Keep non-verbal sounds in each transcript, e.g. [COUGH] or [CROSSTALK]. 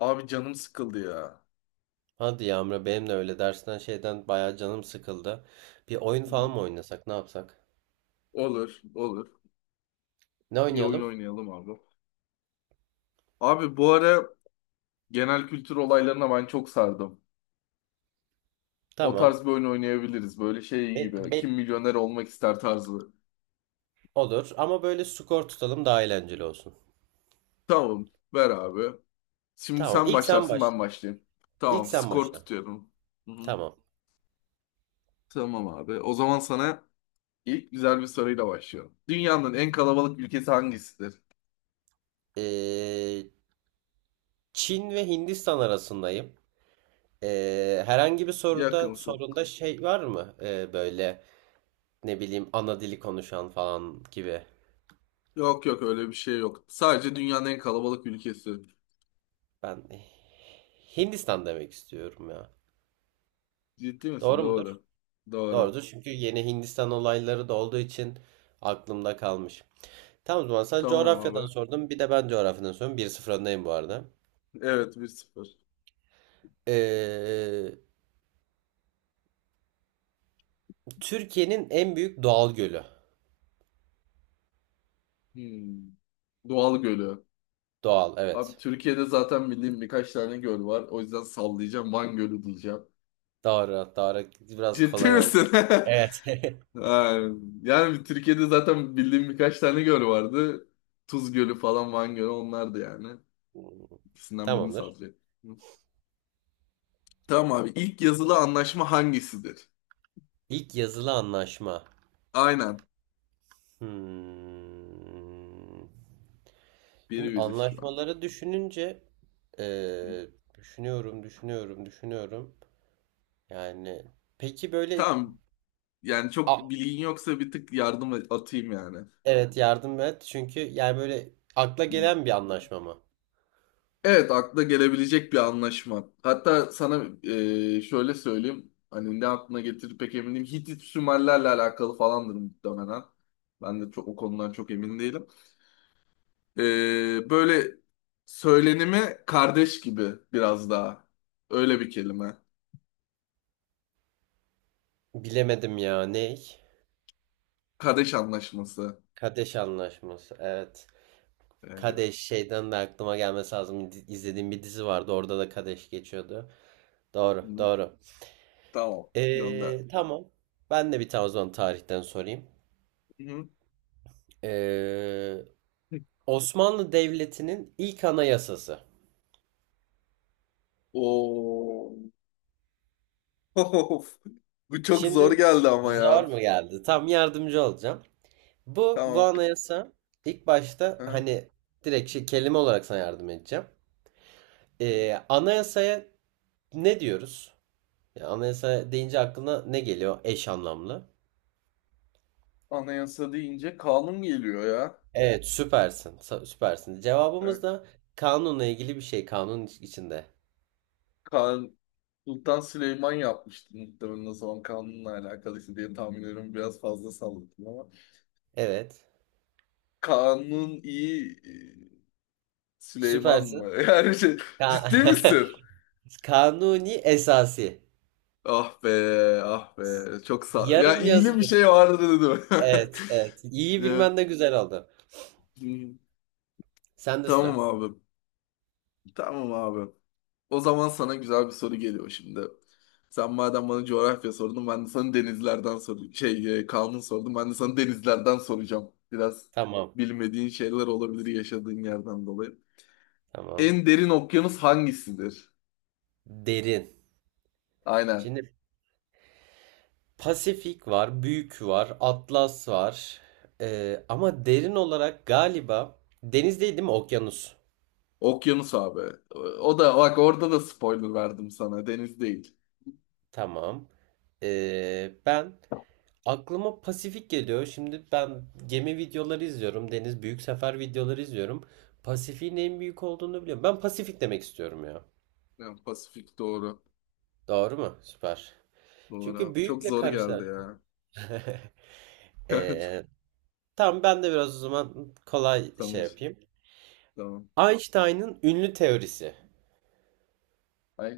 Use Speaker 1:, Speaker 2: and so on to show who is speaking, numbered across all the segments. Speaker 1: Abi canım sıkıldı ya.
Speaker 2: Hadi yağmura benim de öyle dersten şeyden bayağı canım sıkıldı. Bir oyun
Speaker 1: Hı hı.
Speaker 2: falan mı oynasak ne yapsak?
Speaker 1: Olur, olur.
Speaker 2: Ne
Speaker 1: Bir oyun
Speaker 2: oynayalım?
Speaker 1: oynayalım abi. Abi bu ara genel kültür olaylarına ben çok sardım. O
Speaker 2: Tamam.
Speaker 1: tarz bir oyun oynayabiliriz. Böyle şey
Speaker 2: Be,
Speaker 1: gibi. Kim
Speaker 2: be-
Speaker 1: milyoner olmak ister tarzı.
Speaker 2: olur ama böyle skor tutalım daha eğlenceli olsun.
Speaker 1: Tamam, ver abi. Şimdi
Speaker 2: Tamam
Speaker 1: sen
Speaker 2: ilk sen
Speaker 1: başlarsın, ben
Speaker 2: başla.
Speaker 1: başlayayım.
Speaker 2: İlk
Speaker 1: Tamam,
Speaker 2: sen
Speaker 1: skor
Speaker 2: başla.
Speaker 1: tutuyorum. Hı hı.
Speaker 2: Tamam.
Speaker 1: Tamam abi. O zaman sana ilk güzel bir soruyla başlıyorum. Dünyanın en kalabalık ülkesi hangisidir?
Speaker 2: Ee, Çin ve Hindistan arasındayım. Herhangi bir soruda
Speaker 1: Yakınsın.
Speaker 2: sorunda şey var mı? Böyle ne bileyim ana dili konuşan falan gibi.
Speaker 1: Yok yok, öyle bir şey yok. Sadece dünyanın en kalabalık ülkesi.
Speaker 2: Ben Hindistan demek istiyorum ya.
Speaker 1: Ciddi misin?
Speaker 2: Doğru mudur?
Speaker 1: Doğru. Doğru.
Speaker 2: Doğrudur çünkü yeni Hindistan olayları da olduğu için aklımda kalmış. Tamam, o zaman sen
Speaker 1: Tamam
Speaker 2: coğrafyadan
Speaker 1: abi.
Speaker 2: sordun, bir de ben coğrafyadan sordum. Bir 0 öndeyim bu arada.
Speaker 1: Evet, 1-0.
Speaker 2: Ee, Türkiye'nin en büyük doğal gölü.
Speaker 1: Hmm. Doğal gölü.
Speaker 2: Doğal,
Speaker 1: Abi
Speaker 2: evet.
Speaker 1: Türkiye'de zaten bildiğim birkaç tane göl var. O yüzden sallayacağım. Van Gölü diyeceğim.
Speaker 2: Doğru doğru, biraz
Speaker 1: Ciddi
Speaker 2: kolay oldu.
Speaker 1: misin? [LAUGHS]
Speaker 2: Evet.
Speaker 1: Ha, yani Türkiye'de zaten bildiğim birkaç tane göl vardı. Tuz Gölü falan Van Gölü onlardı yani.
Speaker 2: [LAUGHS]
Speaker 1: İkisinden birini
Speaker 2: Tamamdır.
Speaker 1: sallayacağım. Tamam abi. İlk yazılı anlaşma hangisidir?
Speaker 2: İlk yazılı anlaşma.
Speaker 1: Aynen.
Speaker 2: Hmm. Şimdi
Speaker 1: Birbiriz şu an.
Speaker 2: anlaşmaları düşününce eee, düşünüyorum, düşünüyorum, düşünüyorum. Yani peki böyle.
Speaker 1: Tamam. Yani çok
Speaker 2: a-
Speaker 1: bilgin yoksa bir tık yardım atayım yani.
Speaker 2: Evet, yardım et. Çünkü yani böyle akla gelen bir anlaşma mı?
Speaker 1: Evet, akla gelebilecek bir anlaşma. Hatta sana şöyle söyleyeyim. Hani ne aklına getirir pek emin değilim. Hitit Sümerlerle alakalı falandır muhtemelen. Ben de o konudan çok emin değilim. Böyle söylenimi kardeş gibi biraz daha. Öyle bir kelime.
Speaker 2: Bilemedim ya, ne?
Speaker 1: Kardeş anlaşması.
Speaker 2: Kadeş anlaşması. Evet.
Speaker 1: E, hı
Speaker 2: Kadeş şeyden de aklıma gelmesi lazım. İzlediğim bir dizi vardı. Orada da Kadeş geçiyordu. Doğru, doğru.
Speaker 1: tamam. Gönder.
Speaker 2: Tamam. Ben de bir tane o zaman tarihten sorayım.
Speaker 1: Hı
Speaker 2: Ee, Osmanlı Devleti'nin ilk anayasası.
Speaker 1: Oo. [LAUGHS] Bu çok zor
Speaker 2: Şimdi,
Speaker 1: geldi ama
Speaker 2: zor
Speaker 1: ya.
Speaker 2: mu geldi? Tam yardımcı olacağım. Bu
Speaker 1: Tamam.
Speaker 2: anayasa ilk başta hani direkt şey, kelime olarak sana yardım edeceğim.
Speaker 1: Hı.
Speaker 2: Anayasaya ne diyoruz? Yani anayasa deyince aklına ne geliyor, eş anlamlı?
Speaker 1: Anayasa deyince kanun geliyor ya.
Speaker 2: Evet süpersin, süpersin.
Speaker 1: Yani
Speaker 2: Cevabımız da kanunla ilgili bir şey, kanun içinde.
Speaker 1: kan, Sultan Süleyman yapmıştı muhtemelen, o zaman kanunla alakalıydı diye tahmin ediyorum. Biraz fazla salladım ama.
Speaker 2: Evet
Speaker 1: Kanun iyi, Süleyman
Speaker 2: süpersin.
Speaker 1: mı? [LAUGHS] Yani şey, ciddi
Speaker 2: Ka-
Speaker 1: misin?
Speaker 2: [LAUGHS] Kanuni esası.
Speaker 1: Ah be, ah be. Çok sağ... Ya
Speaker 2: Yarım
Speaker 1: iyili bir
Speaker 2: yazılı.
Speaker 1: şey vardı dedim.
Speaker 2: Evet,
Speaker 1: [LAUGHS]
Speaker 2: evet, İyi
Speaker 1: Ya,
Speaker 2: bilmen de güzel oldu.
Speaker 1: hı,
Speaker 2: Sen de
Speaker 1: Tamam
Speaker 2: sıra.
Speaker 1: abi. Tamam abi. O zaman sana güzel bir soru geliyor şimdi. Sen madem bana coğrafya sordun, ben de sana denizlerden sordum. Kanun sordum, ben de sana denizlerden soracağım. Biraz
Speaker 2: Tamam,
Speaker 1: bilmediğin şeyler olabilir yaşadığın yerden dolayı.
Speaker 2: tamam.
Speaker 1: En derin okyanus hangisidir?
Speaker 2: Derin.
Speaker 1: Aynen.
Speaker 2: Şimdi Pasifik var, Büyük var, Atlas var. Ama derin olarak galiba deniz değil, değil mi? Okyanus.
Speaker 1: Okyanus abi. O da bak, orada da spoiler verdim sana. Deniz değil.
Speaker 2: Tamam. Ben aklıma Pasifik geliyor. Şimdi ben gemi videoları izliyorum. Deniz büyük sefer videoları izliyorum. Pasifik'in en büyük olduğunu biliyorum. Ben Pasifik demek istiyorum ya.
Speaker 1: Yani Pasifik doğru.
Speaker 2: Doğru mu? Süper.
Speaker 1: Doğru
Speaker 2: Çünkü
Speaker 1: abi. Çok
Speaker 2: büyükle
Speaker 1: zor geldi
Speaker 2: karışlar.
Speaker 1: ya.
Speaker 2: [LAUGHS]
Speaker 1: [LAUGHS]
Speaker 2: Ee, tamam ben de biraz o zaman kolay şey
Speaker 1: Tamam.
Speaker 2: yapayım.
Speaker 1: Tamam.
Speaker 2: Einstein'ın ünlü teorisi.
Speaker 1: Ay,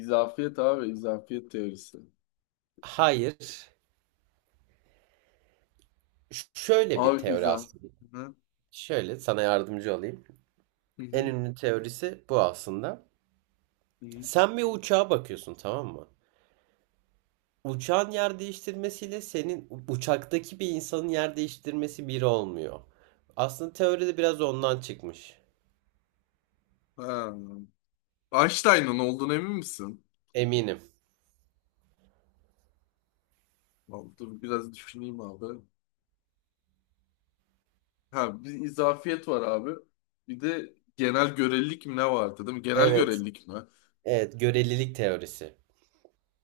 Speaker 1: izafiyet abi. İzafiyet teorisi.
Speaker 2: Hayır. Şöyle bir
Speaker 1: Abi
Speaker 2: teori
Speaker 1: izah.
Speaker 2: aslında. Şöyle sana yardımcı olayım.
Speaker 1: Hı
Speaker 2: En
Speaker 1: hı.
Speaker 2: ünlü teorisi bu aslında.
Speaker 1: Hı hı.
Speaker 2: Sen bir uçağa bakıyorsun, tamam mı? Uçağın yer değiştirmesiyle senin uçaktaki bir insanın yer değiştirmesi biri olmuyor. Aslında teoride biraz ondan çıkmış.
Speaker 1: Ha. Einstein'ın olduğunu emin misin?
Speaker 2: Eminim.
Speaker 1: Vallahi dur biraz düşüneyim abi. Ha, bir izafiyet var abi. Bir de genel görelilik mi ne vardı değil mi? Genel
Speaker 2: Evet.
Speaker 1: görelilik mi?
Speaker 2: Evet, görelilik teorisi.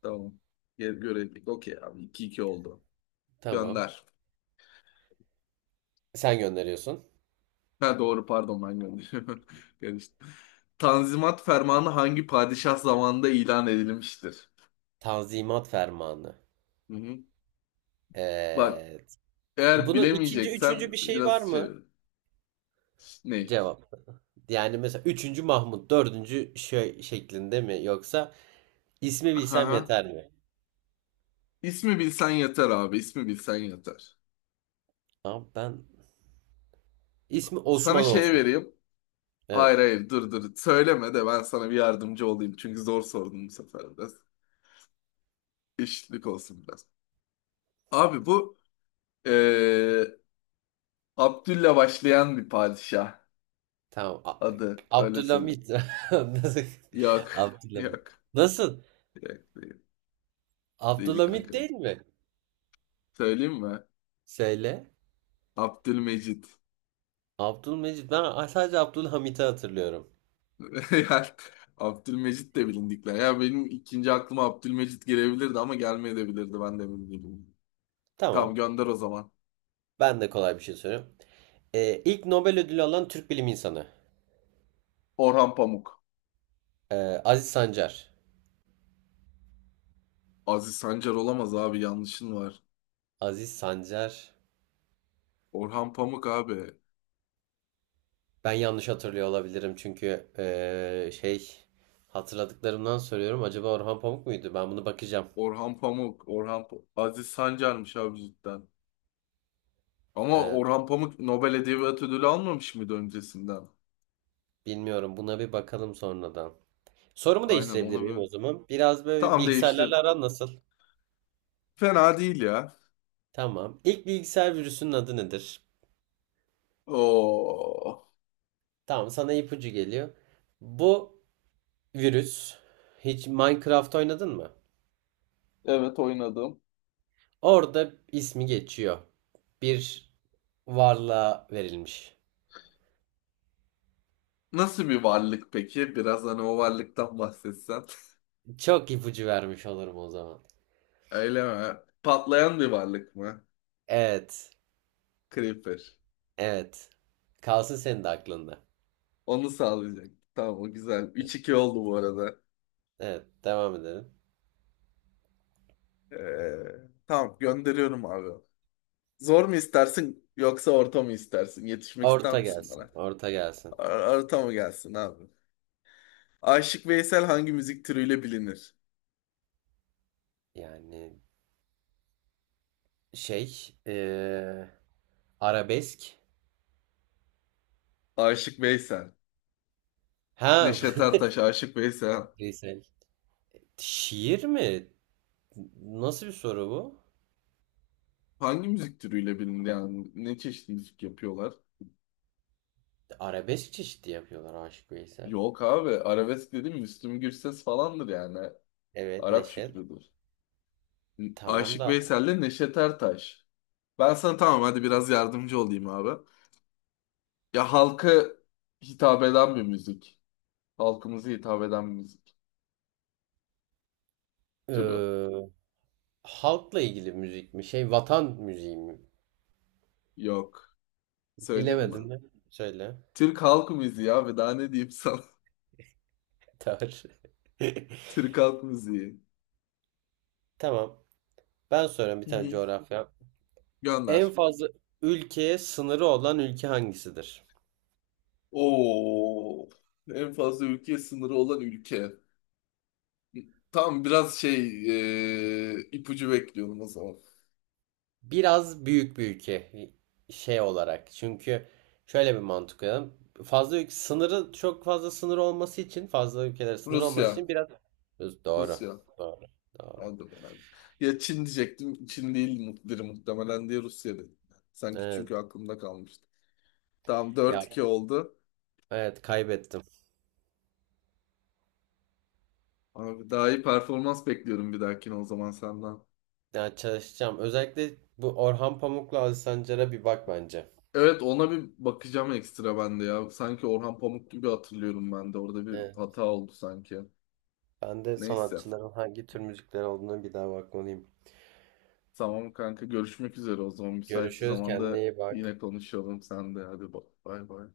Speaker 1: Tamam. Görelilik okey abi, iki 2 oldu.
Speaker 2: Tamam.
Speaker 1: Gönder.
Speaker 2: Sen gönderiyorsun.
Speaker 1: Ha doğru, pardon, ben gönderiyorum. [LAUGHS] Karıştı. Tanzimat Fermanı hangi padişah zamanında ilan edilmiştir?
Speaker 2: Tanzimat fermanı.
Speaker 1: Hı hı. Bak,
Speaker 2: Evet.
Speaker 1: eğer
Speaker 2: Bunun ikinci,
Speaker 1: bilemeyeceksen
Speaker 2: üçüncü bir şey var
Speaker 1: biraz şey
Speaker 2: mı?
Speaker 1: ne?
Speaker 2: Cevap. Yani mesela üçüncü Mahmut, dördüncü şey şeklinde mi, yoksa ismi bilsem
Speaker 1: Aha.
Speaker 2: yeter mi?
Speaker 1: İsmi bilsen yeter abi. İsmi bilsen yeter.
Speaker 2: Abi ben, ismi
Speaker 1: Sana
Speaker 2: Osman
Speaker 1: şey
Speaker 2: olsun.
Speaker 1: vereyim. Hayır
Speaker 2: Evet.
Speaker 1: hayır, dur dur. Söyleme de ben sana bir yardımcı olayım. Çünkü zor sordum bu sefer biraz. Eşitlik olsun biraz. Abi bu eee Abdül'le başlayan bir padişah
Speaker 2: Tamam.
Speaker 1: adı. Öyle söyleyeyim.
Speaker 2: Abdülhamit. [LAUGHS] Nasıl?
Speaker 1: Yok.
Speaker 2: Abdülhamit.
Speaker 1: Yok.
Speaker 2: Nasıl?
Speaker 1: Yok değil. Değil
Speaker 2: Abdülhamit
Speaker 1: kanka.
Speaker 2: değil mi?
Speaker 1: Söyleyeyim mi?
Speaker 2: Söyle.
Speaker 1: Abdülmecit.
Speaker 2: Abdülmecid. Ben sadece Abdülhamit'i hatırlıyorum.
Speaker 1: [LAUGHS] Yani Abdülmecit de bilindikler. Ya benim ikinci aklıma Abdülmecit gelebilirdi ama gelmeyebilirdi. Ben de emin değilim. Tamam,
Speaker 2: Tamam.
Speaker 1: gönder o zaman.
Speaker 2: Ben de kolay bir şey soruyorum. İlk Nobel ödülü alan Türk bilim insanı.
Speaker 1: Orhan Pamuk.
Speaker 2: Ee, Aziz Sancar.
Speaker 1: Aziz Sancar olamaz abi, yanlışın var.
Speaker 2: Aziz Sancar.
Speaker 1: Orhan Pamuk abi.
Speaker 2: Ben yanlış hatırlıyor olabilirim çünkü şey, hatırladıklarımdan söylüyorum. Acaba Orhan Pamuk muydu? Ben bunu bakacağım.
Speaker 1: Orhan Pamuk. Aziz Sancar'mış abi cidden. Ama
Speaker 2: Evet,
Speaker 1: Orhan Pamuk Nobel Edebiyat Ödülü almamış mıydı öncesinden?
Speaker 2: bilmiyorum. Buna bir bakalım sonradan. Sorumu
Speaker 1: Aynen
Speaker 2: değiştirebilir
Speaker 1: onu
Speaker 2: miyim
Speaker 1: bir...
Speaker 2: o zaman? Biraz böyle
Speaker 1: Tamam, değiştir.
Speaker 2: bilgisayarlarla aran nasıl?
Speaker 1: Fena değil ya.
Speaker 2: Tamam. İlk bilgisayar virüsünün adı nedir?
Speaker 1: Oo.
Speaker 2: Tamam, sana ipucu geliyor. Bu virüs, hiç Minecraft oynadın mı?
Speaker 1: Evet, oynadım.
Speaker 2: Orada ismi geçiyor. Bir varlığa verilmiş.
Speaker 1: Nasıl bir varlık peki? Biraz hani o varlıktan bahsetsen. [LAUGHS]
Speaker 2: Çok ipucu vermiş olurum o zaman.
Speaker 1: Öyle mi? Patlayan bir varlık mı?
Speaker 2: Evet.
Speaker 1: Creeper.
Speaker 2: Evet. Kalsın senin de aklında.
Speaker 1: Onu sağlayacak. Tamam, o güzel. 3-2 oldu bu arada.
Speaker 2: Evet, devam edelim.
Speaker 1: Ee, tamam, gönderiyorum abi. Zor mu istersin yoksa orta mı istersin? Yetişmek ister
Speaker 2: Orta
Speaker 1: misin
Speaker 2: gelsin.
Speaker 1: bana?
Speaker 2: Orta gelsin.
Speaker 1: Orta mı gelsin abi? Aşık Veysel hangi müzik türüyle bilinir?
Speaker 2: Yani şey, arabesk.
Speaker 1: Aşık Veysel.
Speaker 2: Ha.
Speaker 1: Neşet
Speaker 2: [LAUGHS]
Speaker 1: Ertaş, Aşık Veysel.
Speaker 2: Lisel. Şiir mi? Nasıl bir soru bu?
Speaker 1: Hangi müzik türüyle bilinir yani? Ne çeşit müzik yapıyorlar?
Speaker 2: Arabesk çeşidi yapıyorlar Aşık Veysel.
Speaker 1: Yok abi. Arabesk dedim, Müslüm Gürses falandır yani.
Speaker 2: Evet,
Speaker 1: Arap
Speaker 2: Neşet.
Speaker 1: şükrüdür.
Speaker 2: Tamam
Speaker 1: Aşık
Speaker 2: da
Speaker 1: Veysel'le Neşet Ertaş. Ben sana tamam, hadi biraz yardımcı olayım abi. Ya, halka hitap eden bir müzik. Halkımıza hitap eden bir müzik türü.
Speaker 2: eee, halkla ilgili müzik mi? Şey, vatan müziği mi?
Speaker 1: Yok. Söyleyeyim mi?
Speaker 2: Bilemedim de. Söyle.
Speaker 1: Türk halk müziği abi, daha ne diyeyim sana?
Speaker 2: [LAUGHS] Tar. [LAUGHS]
Speaker 1: [LAUGHS] Türk halk müziği.
Speaker 2: Tamam. Ben soruyorum bir
Speaker 1: Hı
Speaker 2: tane
Speaker 1: hı.
Speaker 2: coğrafya. En
Speaker 1: Gönder.
Speaker 2: fazla ülkeye sınırı olan ülke hangisidir?
Speaker 1: Oo. En fazla ülke sınırı olan ülke. Tam biraz ipucu bekliyorum o zaman.
Speaker 2: Biraz büyük bir ülke şey olarak. Çünkü şöyle bir mantık koyalım. Fazla ülke sınırı, çok fazla sınır olması için, fazla ülkelere sınır olması
Speaker 1: Rusya.
Speaker 2: için biraz doğru.
Speaker 1: Rusya.
Speaker 2: Doğru. Doğru.
Speaker 1: Aldım yani. Ya Çin diyecektim. Çin değil biri muhtemelen diye Rusya dedim. Sanki çünkü
Speaker 2: Evet.
Speaker 1: aklımda kalmıştı. Tamam, dört
Speaker 2: Ya,
Speaker 1: iki oldu.
Speaker 2: evet kaybettim.
Speaker 1: Abi, daha iyi performans bekliyorum bir dahakine o zaman senden.
Speaker 2: Ya, çalışacağım. Özellikle bu Orhan Pamuk'la Aziz Sancar'a bir bak bence.
Speaker 1: Evet, ona bir bakacağım ekstra ben de ya. Sanki Orhan Pamuk gibi hatırlıyorum ben de. Orada bir
Speaker 2: Evet.
Speaker 1: hata oldu sanki.
Speaker 2: Ben de
Speaker 1: Neyse.
Speaker 2: sanatçıların hangi tür müzikleri olduğuna bir daha bakmalıyım.
Speaker 1: Tamam kanka, görüşmek üzere o zaman. Müsait bir
Speaker 2: Görüşürüz.
Speaker 1: zamanda
Speaker 2: Kendine iyi bak.
Speaker 1: yine konuşalım sen de. Hadi bay bay.